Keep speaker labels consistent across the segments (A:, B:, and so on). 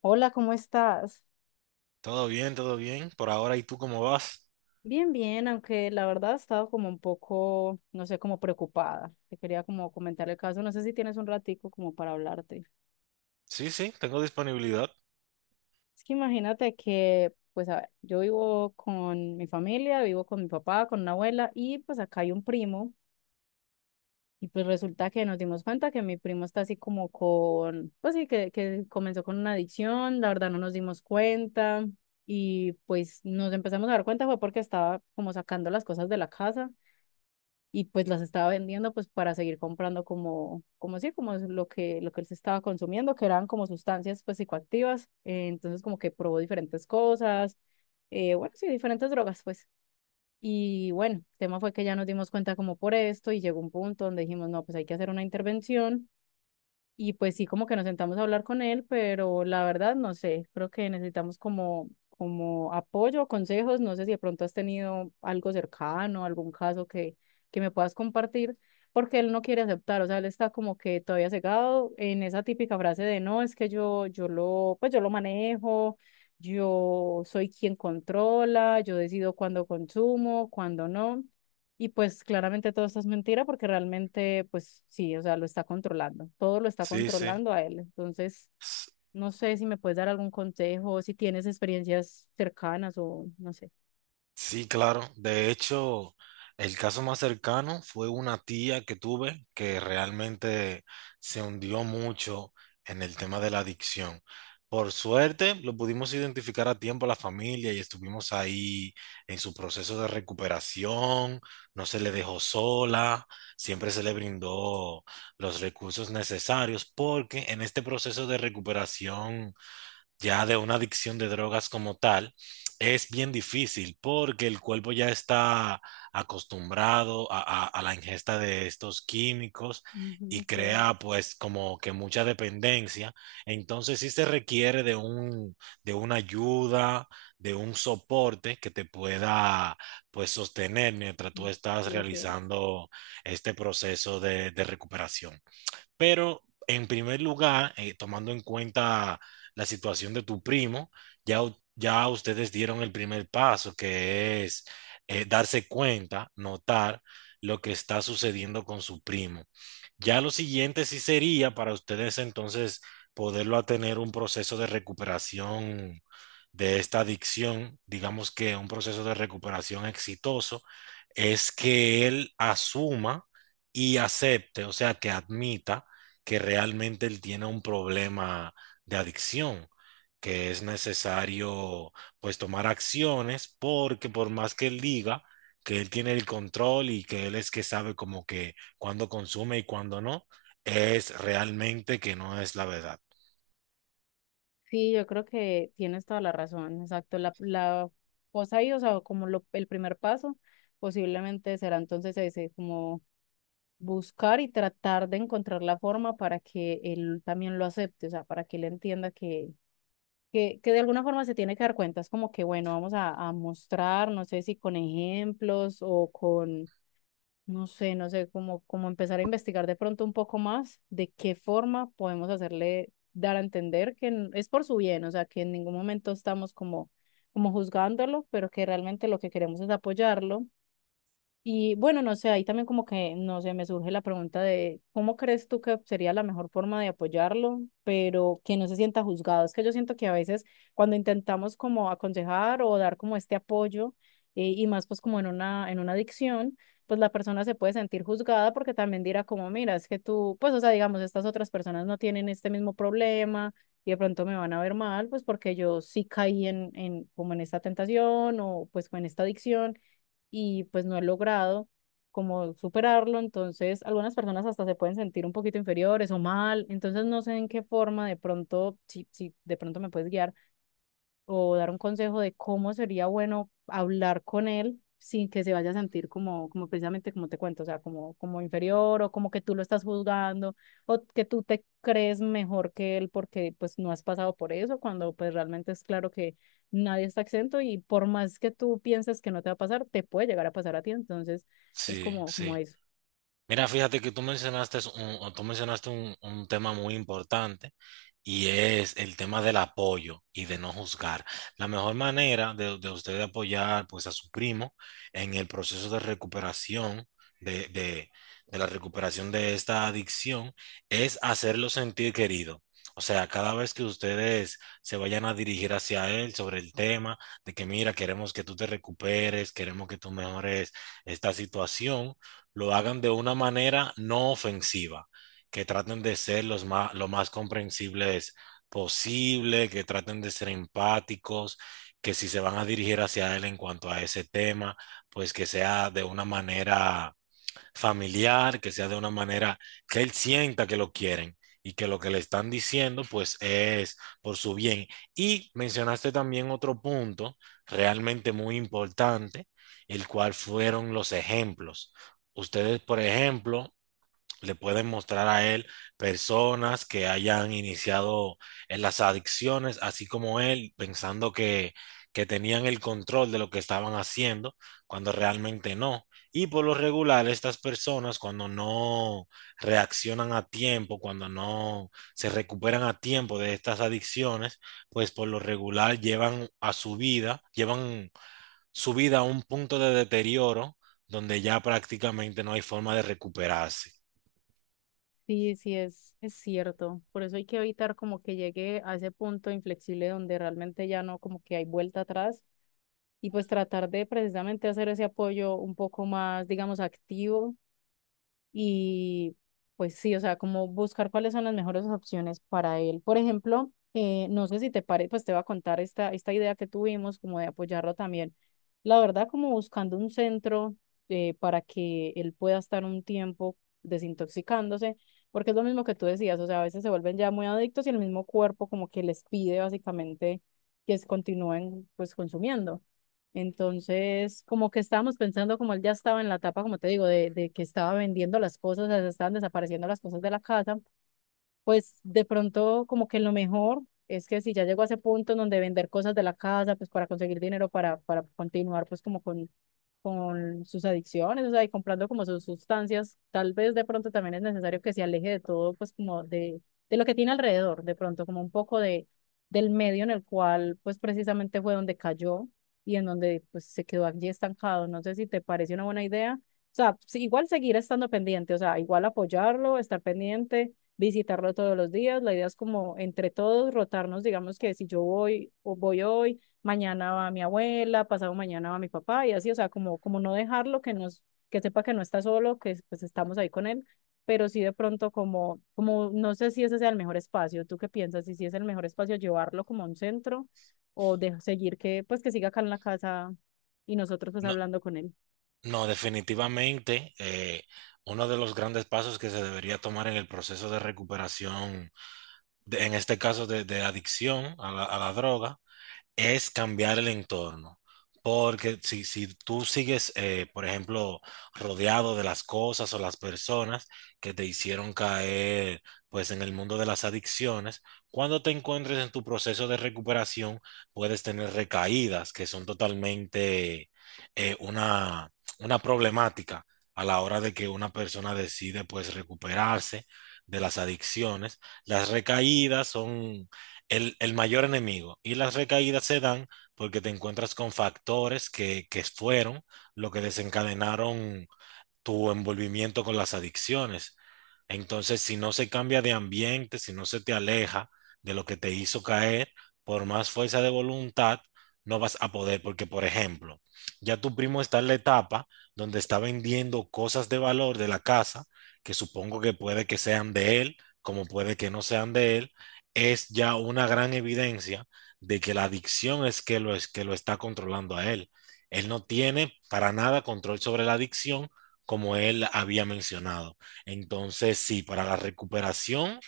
A: Hola, ¿cómo estás?
B: Todo bien, todo bien. Por ahora, ¿y tú cómo vas?
A: Bien, bien, aunque la verdad he estado como un poco, no sé, como preocupada. Te quería como comentar el caso, no sé si tienes un ratico como para hablarte.
B: Sí, sí, tengo disponibilidad.
A: Es que imagínate que, pues, a ver, yo vivo con mi familia, vivo con mi papá, con una abuela y pues acá hay un primo y pues resulta que nos dimos cuenta que mi primo está así como con, pues sí, que comenzó con una adicción, la verdad no nos dimos cuenta y pues nos empezamos a dar cuenta fue porque estaba como sacando las cosas de la casa y pues las estaba vendiendo pues para seguir comprando como, como sí, como lo que él se estaba consumiendo, que eran como sustancias pues psicoactivas, entonces como que probó diferentes cosas, bueno, sí, diferentes drogas pues. Y bueno, el tema fue que ya nos dimos cuenta como por esto y llegó un punto donde dijimos, no, pues hay que hacer una intervención y pues sí, como que nos sentamos a hablar con él, pero la verdad no sé, creo que necesitamos como, como apoyo, consejos, no sé si de pronto has tenido algo cercano, algún caso que me puedas compartir, porque él no quiere aceptar, o sea, él está como que todavía cegado en esa típica frase de no, es que yo, pues yo lo manejo, yo soy quien controla, yo decido cuándo consumo, cuándo no. Y pues claramente todo esto es mentira porque realmente, pues sí, o sea, lo está controlando, todo lo está
B: Sí, sí.
A: controlando a él. Entonces, no sé si me puedes dar algún consejo, si tienes experiencias cercanas o no sé.
B: Sí, claro. De hecho, el caso más cercano fue una tía que tuve que realmente se hundió mucho en el tema de la adicción. Por suerte, lo pudimos identificar a tiempo la familia y estuvimos ahí en su proceso de recuperación. No se le dejó sola, siempre se le brindó los recursos necesarios porque en este proceso de recuperación ya de una adicción de drogas como tal, es bien difícil porque el cuerpo ya está acostumbrado a la ingesta de estos químicos y
A: Ujú, sí es,
B: crea pues como que mucha dependencia. Entonces sí se requiere de una ayuda, de un soporte que te pueda pues sostener mientras
A: mm,
B: tú estás
A: sí es cierto.
B: realizando este proceso de recuperación. Pero en primer lugar, tomando en cuenta la situación de tu primo, ya, ya ustedes dieron el primer paso, que es darse cuenta, notar lo que está sucediendo con su primo. Ya lo siguiente sí sería para ustedes entonces poderlo a tener un proceso de recuperación de esta adicción, digamos que un proceso de recuperación exitoso, es que él asuma y acepte, o sea, que admita que realmente él tiene un problema de adicción, que es necesario pues tomar acciones porque por más que él diga que él tiene el control y que él es que sabe como que cuando consume y cuando no, es realmente que no es la verdad.
A: Sí, yo creo que tienes toda la razón, exacto. La cosa ahí, o sea, como lo, el primer paso, posiblemente será entonces ese, como buscar y tratar de encontrar la forma para que él también lo acepte, o sea, para que él entienda que de alguna forma se tiene que dar cuenta, es como que, bueno, a mostrar, no sé si con ejemplos o con, no sé, como, como empezar a investigar de pronto un poco más de qué forma podemos hacerle dar a entender que es por su bien, o sea, que en ningún momento estamos como, como juzgándolo, pero que realmente lo que queremos es apoyarlo y bueno, no sé, ahí también como que, no sé, me surge la pregunta de cómo crees tú que sería la mejor forma de apoyarlo, pero que no se sienta juzgado. Es que yo siento que a veces cuando intentamos como aconsejar o dar como este apoyo, y más pues como en una adicción, pues la persona se puede sentir juzgada porque también dirá como, mira, es que tú, pues o sea, digamos, estas otras personas no tienen este mismo problema y de pronto me van a ver mal, pues porque yo sí caí en como en esta tentación o pues en esta adicción y pues no he logrado como superarlo, entonces algunas personas hasta se pueden sentir un poquito inferiores o mal, entonces no sé en qué forma de pronto, si, si de pronto me puedes guiar o dar un consejo de cómo sería bueno hablar con él sin que se vaya a sentir como, como precisamente como te cuento, o sea, como, como inferior o como que tú lo estás juzgando o que tú te crees mejor que él porque pues no has pasado por eso, cuando pues realmente es claro que nadie está exento y por más que tú pienses que no te va a pasar, te puede llegar a pasar a ti, entonces es
B: Sí,
A: como, como
B: sí.
A: eso.
B: Mira, fíjate que tú mencionaste un tema muy importante y es el tema del apoyo y de no juzgar. La mejor manera de usted apoyar pues a su primo en el proceso de recuperación de, de, de la recuperación de esta adicción es hacerlo sentir querido. O sea, cada vez que ustedes se vayan a dirigir hacia él sobre el tema de que mira, queremos que tú te recuperes, queremos que tú mejores esta situación, lo hagan de una manera no ofensiva, que traten de ser lo más comprensibles posible, que traten de ser empáticos, que si se van a dirigir hacia él en cuanto a ese tema, pues que sea de una manera familiar, que sea de una manera que él sienta que lo quieren y que lo que le están diciendo pues es por su bien. Y mencionaste también otro punto realmente muy importante, el cual fueron los ejemplos. Ustedes, por ejemplo, le pueden mostrar a él personas que hayan iniciado en las adicciones, así como él, pensando que tenían el control de lo que estaban haciendo, cuando realmente no. Y por lo regular, estas personas cuando no reaccionan a tiempo, cuando no se recuperan a tiempo de estas adicciones, pues por lo regular llevan su vida a un punto de deterioro donde ya prácticamente no hay forma de recuperarse.
A: Sí, sí, es cierto. Por eso hay que evitar como que llegue a ese punto inflexible donde realmente ya no como que hay vuelta atrás y pues tratar de precisamente hacer ese apoyo un poco más, digamos, activo y pues sí, o sea, como buscar cuáles son las mejores opciones para él. Por ejemplo, no sé si te parece, pues te voy a contar esta idea que tuvimos como de apoyarlo también. La verdad, como buscando un centro para que él pueda estar un tiempo desintoxicándose, porque es lo mismo que tú decías, o sea, a veces se vuelven ya muy adictos y el mismo cuerpo como que les pide básicamente que se continúen pues consumiendo. Entonces, como que estábamos pensando, como él ya estaba en la etapa, como te digo, de que estaba vendiendo las cosas, o sea, se estaban desapareciendo las cosas de la casa, pues de pronto como que lo mejor es que si ya llegó a ese punto en donde vender cosas de la casa, pues para conseguir dinero para continuar pues como con sus adicciones, o sea, y comprando como sus sustancias, tal vez de pronto también es necesario que se aleje de todo, pues como de lo que tiene alrededor, de pronto como un poco de, del medio en el cual pues precisamente fue donde cayó y en donde pues se quedó allí estancado. No sé si te parece una buena idea. O sea, sí, igual seguir estando pendiente, o sea, igual apoyarlo, estar pendiente visitarlo todos los días. La idea es como entre todos rotarnos, digamos que si yo voy o voy hoy, mañana va mi abuela, pasado mañana va mi papá y así, o sea, como, como no dejarlo, que nos, que sepa que no está solo, que pues estamos ahí con él, pero sí de pronto como, como no sé si ese sea el mejor espacio. ¿Tú qué piensas? Y si es el mejor espacio llevarlo como a un centro o de seguir que pues que siga acá en la casa y nosotros pues
B: No,
A: hablando con él.
B: no, definitivamente uno de los grandes pasos que se debería tomar en el proceso de recuperación, en este caso de adicción a a la droga, es cambiar el entorno. Porque si tú sigues, por ejemplo, rodeado de las cosas o las personas que te hicieron caer, pues en el mundo de las adicciones, cuando te encuentres en tu proceso de recuperación, puedes tener recaídas que son totalmente eh, una, una problemática a la hora de que una persona decide, pues, recuperarse de las adicciones. Las recaídas son el mayor enemigo. Y las recaídas se dan porque te encuentras con factores que fueron lo que desencadenaron tu envolvimiento con las adicciones. Entonces, si no se cambia de ambiente, si no se te aleja de lo que te hizo caer, por más fuerza de voluntad, no vas a poder, porque, por ejemplo, ya tu primo está en la etapa donde está vendiendo cosas de valor de la casa, que supongo que puede que sean de él, como puede que no sean de él, es ya una gran evidencia de que la adicción es que lo está controlando a él. Él no tiene para nada control sobre la adicción como él había mencionado. Entonces, sí, para la recuperación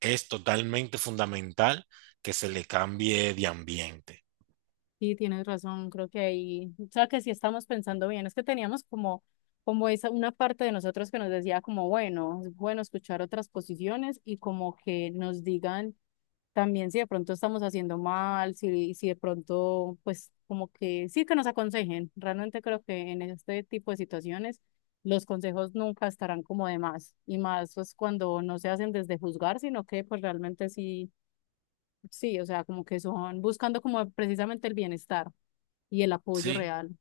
B: es totalmente fundamental que se le cambie de ambiente,
A: Sí, tienes razón, creo que ahí, o sea, que sí estamos pensando bien, es que teníamos como, como esa, una parte de nosotros que nos decía como, bueno, es bueno escuchar otras posiciones y como que nos digan también si de pronto estamos haciendo mal, si, si de pronto, pues como que sí que nos aconsejen, realmente creo que en este tipo de situaciones los consejos nunca estarán como de más, y más pues cuando no se hacen desde juzgar, sino que pues realmente sí, sí, o sea, como que son buscando como precisamente el bienestar y el apoyo
B: ¿sí?
A: real.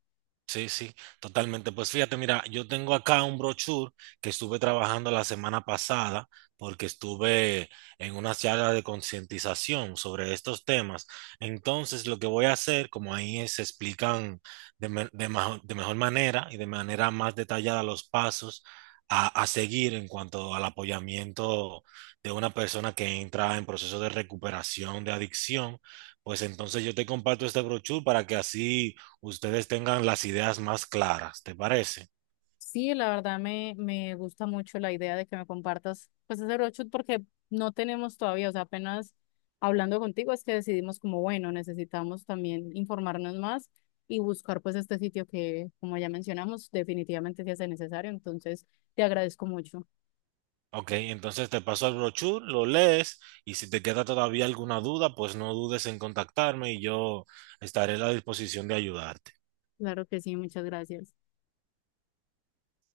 B: Sí, sí, totalmente. Pues fíjate, mira, yo tengo acá un brochure que estuve trabajando la semana pasada porque estuve en una charla de concientización sobre estos temas. Entonces, lo que voy a hacer, como ahí se explican de mejor manera y de manera más detallada los pasos a seguir en cuanto al apoyamiento de una persona que entra en proceso de recuperación de adicción, pues entonces yo te comparto este brochure para que así ustedes tengan las ideas más claras, ¿te parece?
A: Sí, la verdad me gusta mucho la idea de que me compartas pues ese roadshoot porque no tenemos todavía, o sea, apenas hablando contigo es que decidimos como, bueno, necesitamos también informarnos más y buscar pues este sitio que, como ya mencionamos, definitivamente se hace necesario. Entonces, te agradezco mucho.
B: Ok, entonces te paso el brochure, lo lees y si te queda todavía alguna duda, pues no dudes en contactarme y yo estaré a la disposición de ayudarte.
A: Claro que sí, muchas gracias.